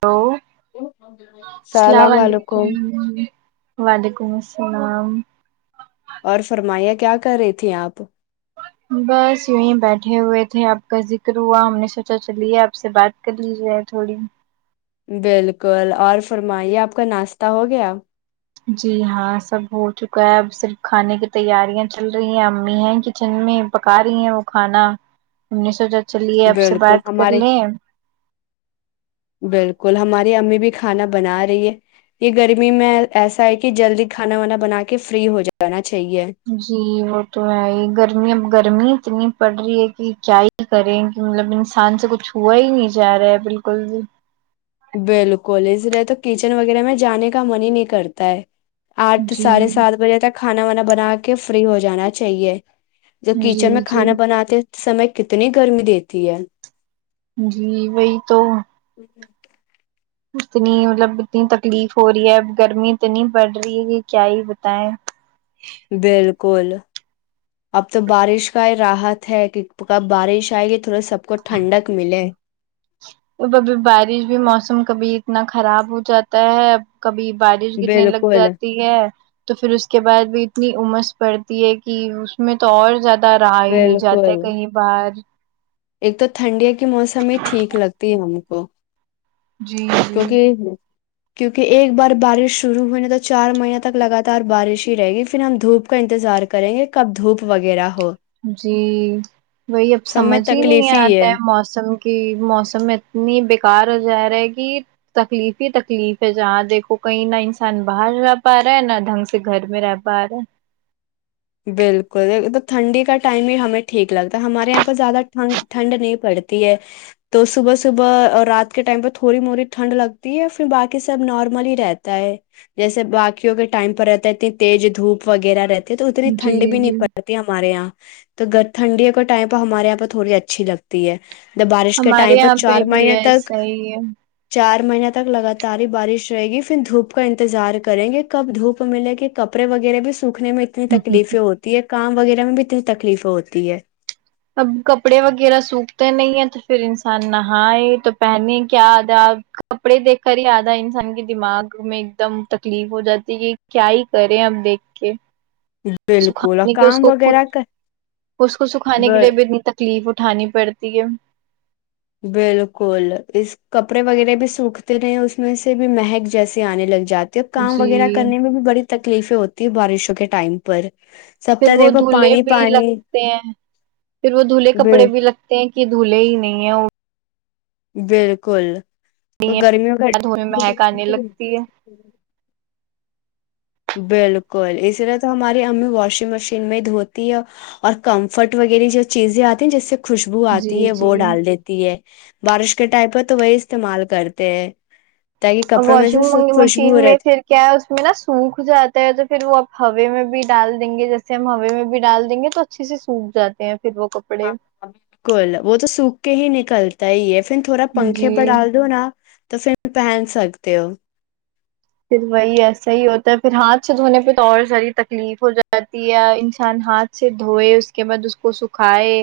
hello السلام علیکم ویکم ولیکم السلام اور فرمایا کیا کر رہی تھھی آپ بس یونیں بیٹھے ہوئے تھے آپ کا ذکر ہوا ہم نے سوچا چلیے آپ سے بات کر لی جائے تھوڑی بالکل اور فرمائیے آپ کا ناشتہ ہو گیا جی ہاں سب ہو چکا ہے اب صرف کھانے کی تیاریاں چل رہی ہیں امی ہیں کچن میں پکا رہی ہیں وہ کھانا ای سو بالکل ہمارے بالکل ہمارے امی بھی کھانا بنا رہی ہے یہ گرمی میں ایسا ہے کہ جلدی کھانا وانا بنا کے فری ہو جاتا جی وہ تو ہے ہی گرمی اب گرمی اتنی پڑھ رہی ہے کہ کیا ہی کریں کہ مطلب انسان سے کچھ ہوا ہی نہیں جا رہا ہے بالکل بھی بالکل اس لیے تو کچن وغیرہ میں جانے کا من ہی نہیں کرتا ہے آٹھ جی ساھے سات بجے تک کھانا وانا بنا کے فری ہو جانا چاہیے جوب جی کچن میں جی کھانا بناتے سمے کتنی گرمی دیتی ہے جی وہی تو ہوں اتنی مطلب اتنی تکلیف ہو رہی ہے اب گرمی اتنی بڑ رہی ہے کہ کیا ہی بتائیں کل اب تو بارش کا ہی راحت ہے اب بارش آئے گی تھوڑا سب کو ٹھنڈک ملے تو ابھی بارش بھی موسم کبھی اتنا خراب ہو جاتا ہے اب کبھی بارش گرنے لگ بالکل جاتی ہے تو پھر اس کے بعد بھی اتنی امس پڑتی ہے کہ اس میں تو اور زیادہ راہ ہی نہیں جاتا بالکل کہیں بار ایک تو ٹھنڈیا کے موسم ہی ٹھیک لگتی ہے ہم کو جی جی کیونکہ کیونکہ ایک بار بارش شروع ہوئی نا تو چار مہیین تک لگاتار بارش ہی رہے گی پھر ہم دھوپ کا انتظار کریں گے کب دھوپ وغیرہ ہو جی وہی اب سب میں سمجھ ہی نہیں تکلیف آتا ہے موسم کی موسم اتنی بیکار ہو جائے رہ گ تکلیف ہی تکلیف ہے جہاں دیکھو کہیں نہ انسان باہر رہ پا رہا ہے نہ ڈھنگ سے گھر میں رہ پا رہا بالکل تو ٹھنڈی کا ٹائم ہی ہمیں ٹھیک لگتا ہے ہمارے یہاں پہ زیادہ ٹھنڈ نہیں پڑتی ہے تو صبح صبح اور رات کے ٹائم پ تھوڑی موی ٹھنڈ لگتی ہے پھر باقی سب نارملی ہی رہتا ہے جیسے باقیوں کے ٹائم پر رہتا ہے اتنی تیز دھوپ وغیرہ رہتی ہے ٹھنڈ جی بھی نہیں جی پڑتی ہمارے یہاں تو گ ٹھنڈی کا ٹائم پ ہمارے یہاں پہ تھوڑی اچھی لگتی ہے بارش کے ہمارے ٹائم پہ یہاں چار بھی مہینے ہے تک صحیح ہے چار مہینہ تک لگاتار ہی بارش رہے گی پھر دھوپ کا انتظار کریں گے کب دھوپ ملے گ کپڑے وغیرہ بھی سوکھنے میں اتنی تکلیفیں ہوتی ہے کام وغیرہ میں بھی اتنی تکلیف ہوتی ہے اب کپڑے وغیرہ سوکھتے نہیں ہیں تو پھر انسان نہائے تو پہنے کیا آدھاپ کپڑے دیکھ کر ہی آدھا انسان کے دماغ میں ایک دم تکلیف ہو جاتی کہ کیا ہی کریں اب دیکھ کے بالکل اور سکھانے کے کام وغیرہ کر منے گ لیے بھی ن تک تکلیف اٹھانی پڑتی ہے بالکل اس کپڑے وغیرہ بھی سوکھتے نہیں اس میں سے بھی مہک جیسے آنے لگ جاتے کام جی وغیرہ کرنے میں بھی بڑی تکلیفیں ہوتی ت بارشوں کے ٹائم پر سب پھر تو وہ دیکھو دھلہے پانی بھی پانی لگتے ہیں پھر وہ دھلہے کپڑے بل بھی لگتے ہیں یہ دھلے ہی نہیں ہے وہ بالکل تو نہیں گرمیوں گ ہے دھونے میں مہک آنے لگتی ہے بالکل اس طرح تو ہماری امی واشنگ مشین میں دھوتی ہے اور کمفرٹ وغیرہ جو چیزیں آتی ہیں جیس سے خوشبو آتی جی ہے وہ جی ڈال دیتی ہے بارش کے ٹائپ پہ تو وہی استعمال کرتے ہیں تاکہ ا کپڑوں میں سے واشنگ خوشبو مشین رہتی میں پھر کیا ہے اس میں نا سوکھ سکھ جاتا ہے تو پھر وہ آپ ہوے میں بھی ڈال دیں گے جیسے ہم ہوے میں بھی ڈال دیں گے تو اچھے سے سوکھ جاتے ہیں پھر وہ کپڑے ہاں ہاں بالکل وہ تو سوکھ کے ہی ن کرلتا ہی ہے پھر تھوڑا پنکھے جی پ ڈال دو نا تو پھر پہن سکتے ہو پھر وہی ایسا ہی ہوتا ہے پھر ہاتھ سے دھونے پہ تو اور ساری تکلیف ہو جاتی ہے انسان ہاتھ سے دھوئے اس کے بعد اس کو سکھائے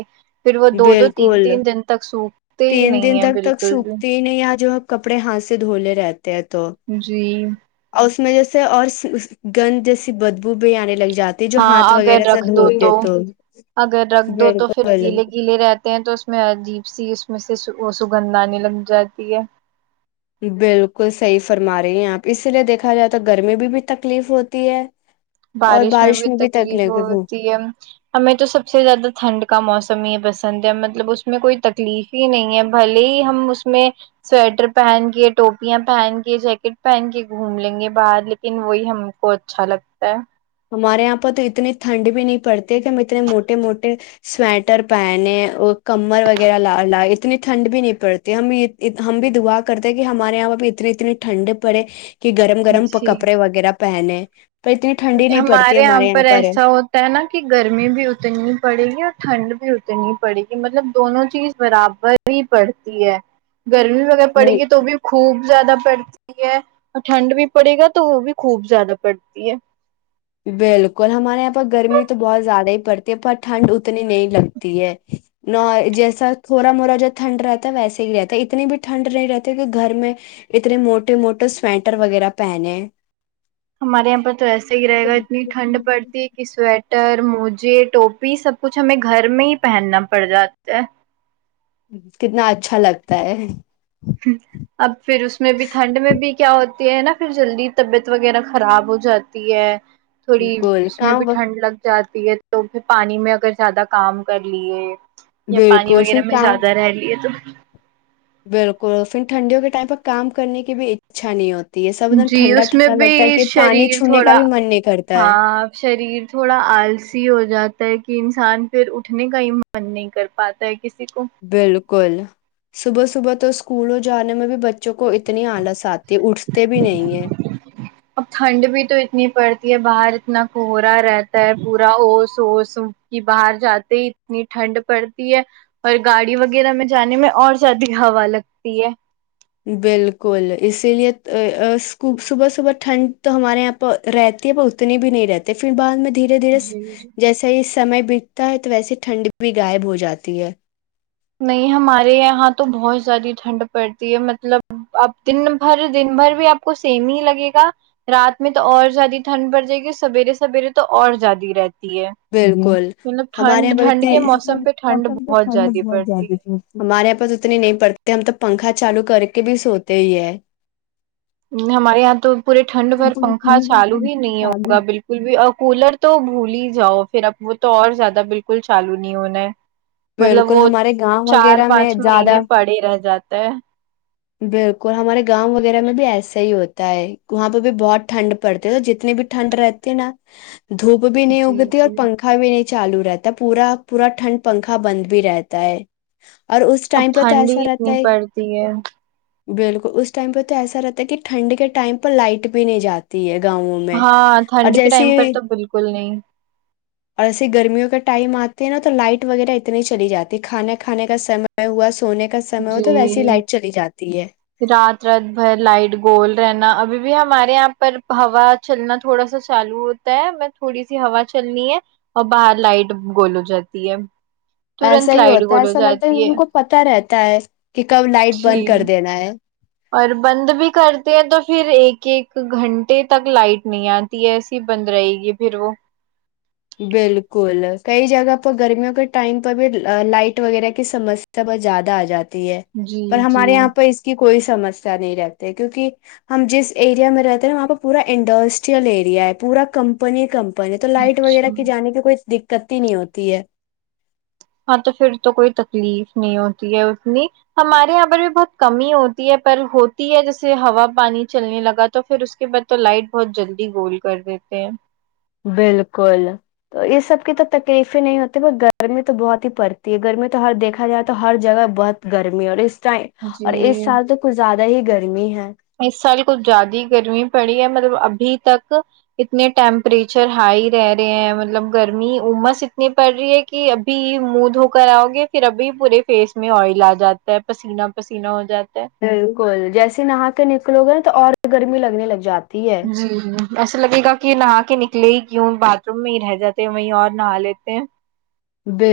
پھر وہ دو دو تین بالکل تین دن تک سوکھتے ہی تین نہیں دن ہیں تک تک بالکل بھی سوکھتی ہی نہیں آ جو کپڑے ہاتھ سے دھوولے رہتے تو جی ا میں جیسے اور گند جیسی بدبو بھی آنے لگی جات ہاں اگر رکھ دو تو اگر رکھ دو تو پھر بالکل گیلے گیلے رہتے تو اس میں عجیب سی اس میں سے سگنداانی لگ جاتی ہے بالکل صحیح فرما رہی ہیں آپ اسی لیے دیکھا جائے تو گرمی بھی بھی تکلیف ہوتی ہے بارش میں بھی تکلیف ہوتی ہے ہمیں تو سب سے زیادہ ٹھنڈ کا موسم ہی ہے بس پسند ہے مطلب اس میں کوئی تکلیف ہی نہیں ہے بھلے ہی ہم اس میں سویٹر پہن کے ٹوپیاں پہن کے جیکٹ پہن کے گھوم لیں گے باہر لیکن وہی ہم کو اچھا لگ ا ہمارے یہاں پرہ تو اتنی ٹھنڈ بھی نہیں پڑتی ہے کہ ہم اتنے موٹے موٹے سویٹر پہنے اور کمر وغیرہ ل لائے اتنی ٹھنڈ بھی نہیں پڑتی ہم ہم بھی دعا کرتے کہ ہمارے یہاں پہ بھی اتنی اتنی ٹھنڈ پڑے کہ گرم ہے گرم جی کپڑے وغیرہ پہنے ب تو ہمارے یہاں پر ایسا ہوتا ہے نا کہ گرمی بھی اترنی پڑے گی اور ٹھنڈ بھی اتنی پڑے گی مطلب دونوں چیز برابر ہی پڑتی ہے گرمی وغیرہ پڑے نہیں گی تو بھی خوب زیادہ پڑتی ہے اور ٹھنڈ بھی پڑے گا تو وہ بھی خوب زیادہ پڑتی ہے بالکل ہمارے یہاں پر گرمی تو بہت زیادہ ہی پڑتی ہے پر ٹھنڈ اتنی نہیں لگتی ہے ن جیسا تھوڑا موٹا جب ٹھنڈ رہتا ہے ویسے ہی رہتا ہے اتنی بھی ٹھنڈ نہیں رہتی کہ گھر میں اتنے موٹے موٹے سویٹر وغیرہ پہنے ہمارے یہاں پر تو ایسے ہی رہے گا اتنی ٹھنڈ پڑتی ہے کہ سویٹر ٹر موجے ٹوپی سب کچھ ہمیں گھر میں ہی پہننا پڑ جاتا ہے کتنا اچھا لگتا ہے اب پھر اس میں بھی ٹھنڈ میں بھی کیا ہوتی ہے نا پھر جلدی طبیعت وغیرہ خراب ہو جاتی ہے تھوڑی بالکل اس میں بھی کام وقت ٹھنڈ لگ جاتی تو پھر پانی میں اگر زیادہ کام کر لیے یا پانی بالکل وغیرہ پھر میں کام زیادہ رہ لیے تو بالکل پھر ٹھنڈیوں کے ٹائم پہ کام کرنے کی بھی اچھا نہیں ہوتی ہے سب ایک دم جی ٹھنڈا اس میں ٹھنڈا لگتا ہے بھی کہ پانی شریر چھونے کا تھوڑا بھی من نہیں کرتا ہے ہاں شریر تھوڑا آلسی ہو جاتا ہے کہ کہ انسان پھر اٹھنے کا ہی من نہیں کر پاتا ہے کسی کو بالکل صبح صبح تو اسکولوں جانے میں بھی بچے بچوں کو اتنی آلس آتی اٹھتے بھی نہیں ہے اب ٹھنڈ بھی تو اتنی پڑتی باہر اتنا کوہرا رہتا ہے پورا اس اس کی باہر جاتے ہی اتنی ٹھنڈ پڑتی ہے اور گاڑی وغیرہ میں جانے میں اور زیادہ ہوا لگتی ہے بالکل اسی لیے صبح صبح ٹھنڈ تو ہمارے یہاں پ رہتی ہے پر اتنی بھی نہیں رہتی پھر بعد میں دھیرے دھیرے جی جی جیسا ہی سمے بیتتا ہے تو ویسے ٹھنڈی بھی غائب ہو جاتی ہے نہیں ہمارے یہاں تو بہت زیادہ ٹھنڈ پڑتی ہے مطلب اپ دن بھر دن بھر بھی آپ کو سیم ہی لگے گا رات میں تو اور زیادہ ٹھنڈ پڑ جائے گی سویرے سویرے تو اور زیادی رہتی ہے بالکل مطلب ہمارے یہاں ٹھنڈ ٹھنڈ کے ب موسم پہ ٹھنڈ موسم تو بہت ٹھنڈ زیادہ پڑتی ہمارے یہاں پس اتنی نہیں پڑتی ہم تو پنکھا چالو کر کے بھی سوتے ہی ہے ہمارے یہاں تو پورے ٹھنڈ بھر بالکل پنکھا اتنی چالو ٹھنڈ بھی نہیں چالو ہوگا بالکل بھی اور کولر تو بھول ہی جاؤ پھر اب وہ تو اور زیادہ بالکل چالو نہیں ہونا ہے مطلب بالکل وہ ہمارے گاؤں چار وغیرہ میں پانچ مہینے زیادہ پڑے رہ جاتے تا بالکل ہمارے گاؤں وغیرہ میں بھی ایسا ہی ہوتا ہے وہاں پہ بھی بہت ٹھنڈ پڑتی ہے تو جتنی بھی ٹھنڈ رہتی ہے نا دھوپ بھی نہیں جی اگتی اور جی پنکھا بھی نہیں چالو رہتا پورا پورا ٹھنڈ پنکھا بند بھی رہتا ہے اور اس اب ٹائم پہ تو ٹھنڈ ہی ایسا رہتا اتنی ہے پڑتی ہے بالکل اس ٹائم پہ تو ایسا رہتا ہے کہ ٹھنڈ کے ٹائم پہ لائٹ بھی نہیں جاتی ہے گاؤوں میں ہاں اور ٹھنڈ کے جیسے ٹائم پر تو بالکل نہیں ایسے گرمیوں کا ٹائم آتا ت نا تو لائٹ وغیرہ اتنی چلی جاتیھانے کھانے کا سم ہوا سونے کا سم ہو تو ویسی ہی جی لائٹ چلی جاتی ہے رات رات بھر لائٹ گول رہنا ابھی بھی ہمارے یہاں پر ہوا چلنا تھوڑا سا چالو ہوتا ہے میں تھوڑی سی ہوا چلنی ہے اور باہر لائٹ گول ہو جاتی ہے ایسا ترنت ہی لائٹ ہوتا ہے گول ہو ایسا لگتا ہے جاتی ان کو پتا رہتا ہے کہ کب لائٹ جی بند کر دینا ہے اور بند بھی کرتے ہیں تو پھر پھر ایک ایک گھنٹے تک لائٹ نہیں آتی ایسی بند رہے گی پھر وہ بالکل کئی جگہ پر گرمیوں کے ٹائم پر بھی لائٹ وغیرہ کی سمسیا بہت زیادہ آ جاتی ہے جی پر جی ہمارے یہاں پ اس کی کوئی سمسیا نہیں رتے کیونکہ ہم جس ایریا میں رہتے ن وہاں پہ پورا انڈسٹریل ایریا ہے پورا کمپنی کم پ تو لائٹ وغیرہ اچھا کے جانے کا کوئی دقتتی نہیں ہوتی ہے ہاں تو پھر تو کوئی تکلیف نہیں ہوتی ہے اتنی ہمارے یہاں پر بھی بہت کمی ہوتی ہے پر ہوتی ہے جیسے ہوا پانی چلنے لگا تو پھر اس کے بعد تو لائٹ بہت جلدی گول کر دیتے ہیں بالکل تو یہ سب کی تو تکلیفیں نہیں ہوتی ب گرمی تو بہت ہی پڑتی ہے گرمی تو ہر دیکھا جائے تو ہر جگہ بہت گرمی ہے اور اس اور اس جی سال تو ک زیاد ہی گرمی ہے اس سال کچھ زیاد ہی گرمی پڑی ہے مطلب ابھی تک اتنے ٹیمپریچر ہائی رہ رہے ہیں مطلب گرمی امس اتنی پڑ رہی ہے کہ ابھی موودھ ہو کر آؤ گے پھر ابھی پورے فیس میں آئل آ جاتا ہے پسینہ پسینہ ہو جاتا ہے بالکل جیسے نہا نکلو گے نا تو اور گرمی لگنے لگ جاتی ہے جی ایسا لگے گا کہ نہا کے نکلے کیوں باتھ روم میں ہی رہ جاتے ہیں وہیں اور نہا لیتے ہیں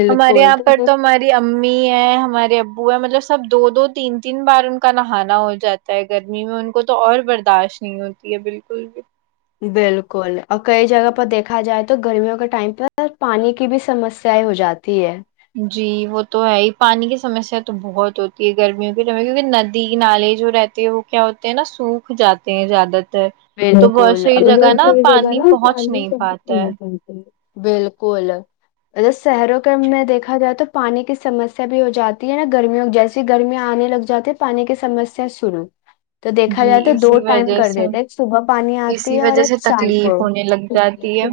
ہمارے یہاں پر تو ہماری ا امی ہے ہمارے ابو ہے مطلب سب دو دو تین تین بار ان کا نہانا ہو جاتا ہے گرمی میں ان کو تو اور برداشت نہیں ہوتی ہے بالکل بھی بالکل اور کئی جگہ پر دیکھا جائے تو گرمیوں کے ٹائم پہ پانی کی بھی سمسیایں ہو جاتی ہے جی وہ تو ہے ہی پانی کی سمسیا تو بہت ہوتی ہے گرمیوں کے کیونکہ ندی نالے جو رہتے ہیں وہ کیا ہوتے ہیں نا سوکھ جاتے ہیں زیادہ تر تو بہت بکل سی نا جگہ پانی نا پہنچ نہیں سب پاتا ہے بالکل شہروں کے میں دیکھا جائے تو پانی کی سمسیا بھی ہو جاتی ہے نا گرمیوں جیسی گرمیاں آنے لگ جاتی ہیں پانی کی سمسیا شروع تو دیکھا جی جائے تو دو اسی ٹائم وجہ کر سے دیتے صبح پانی آتی اسی ہے اور وجہ سے ایک شاند کو تکلیف ہونے لگ جاتی ہے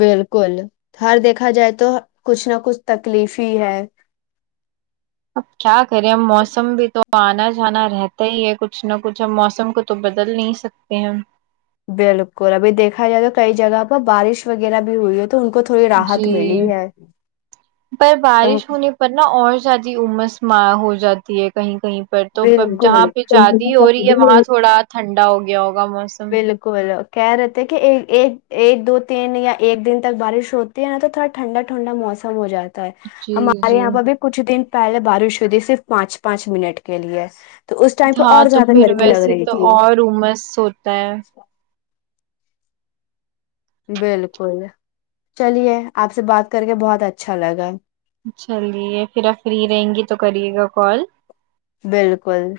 بالکل ہر دیکھا جائے تو کچھ نہ کچھ تکلیفی ہے اب کیا کرے موسم بھی تو تو آنا جانا رہتا ہی ہے کچھ نہ کچھ ہم موسم کو تو بدل نہیں سکتے ہیں بالکل ابھی دیکھا جائے تو کئی جگہ پر بارش وغیرہ بھی ہوئی ہو جی پر تو بارش ہونے پر نا اور شادی عمس ما ہو جاتی ہے کہیں کہیں پر توب جہاں بالکل پہ جادی ہو رہی ہے وہاں تھوڑا ٹھنڈا ہو گیا موسم بالکل کہہ رہے تھے کہ ایک ایک دو تین یا ایک دن تک بارش ہوتی ہے نہ تو تھوڑا ٹھنڈا ٹھنڈا موسم ہو جاتا جی ہمارے جی یہاں پہ بھی کچھ دن پہلے بارش ہوتی تھی صرف پانچ پانچ منٹ کے لیے تو اس ٹائم پہ ہاں اور تو زیادہ پھر گرمی لگ ویسے رہی تو تھی اور عمرس ہوتا ہے ہے بالکل چلیے آپ سے بات کر کے بہت اچھا لگا چلیے پھر آپ فری رہیں گی تو کریے گا کال بالکل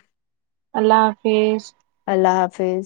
اللہ حافظ اللہ حافظ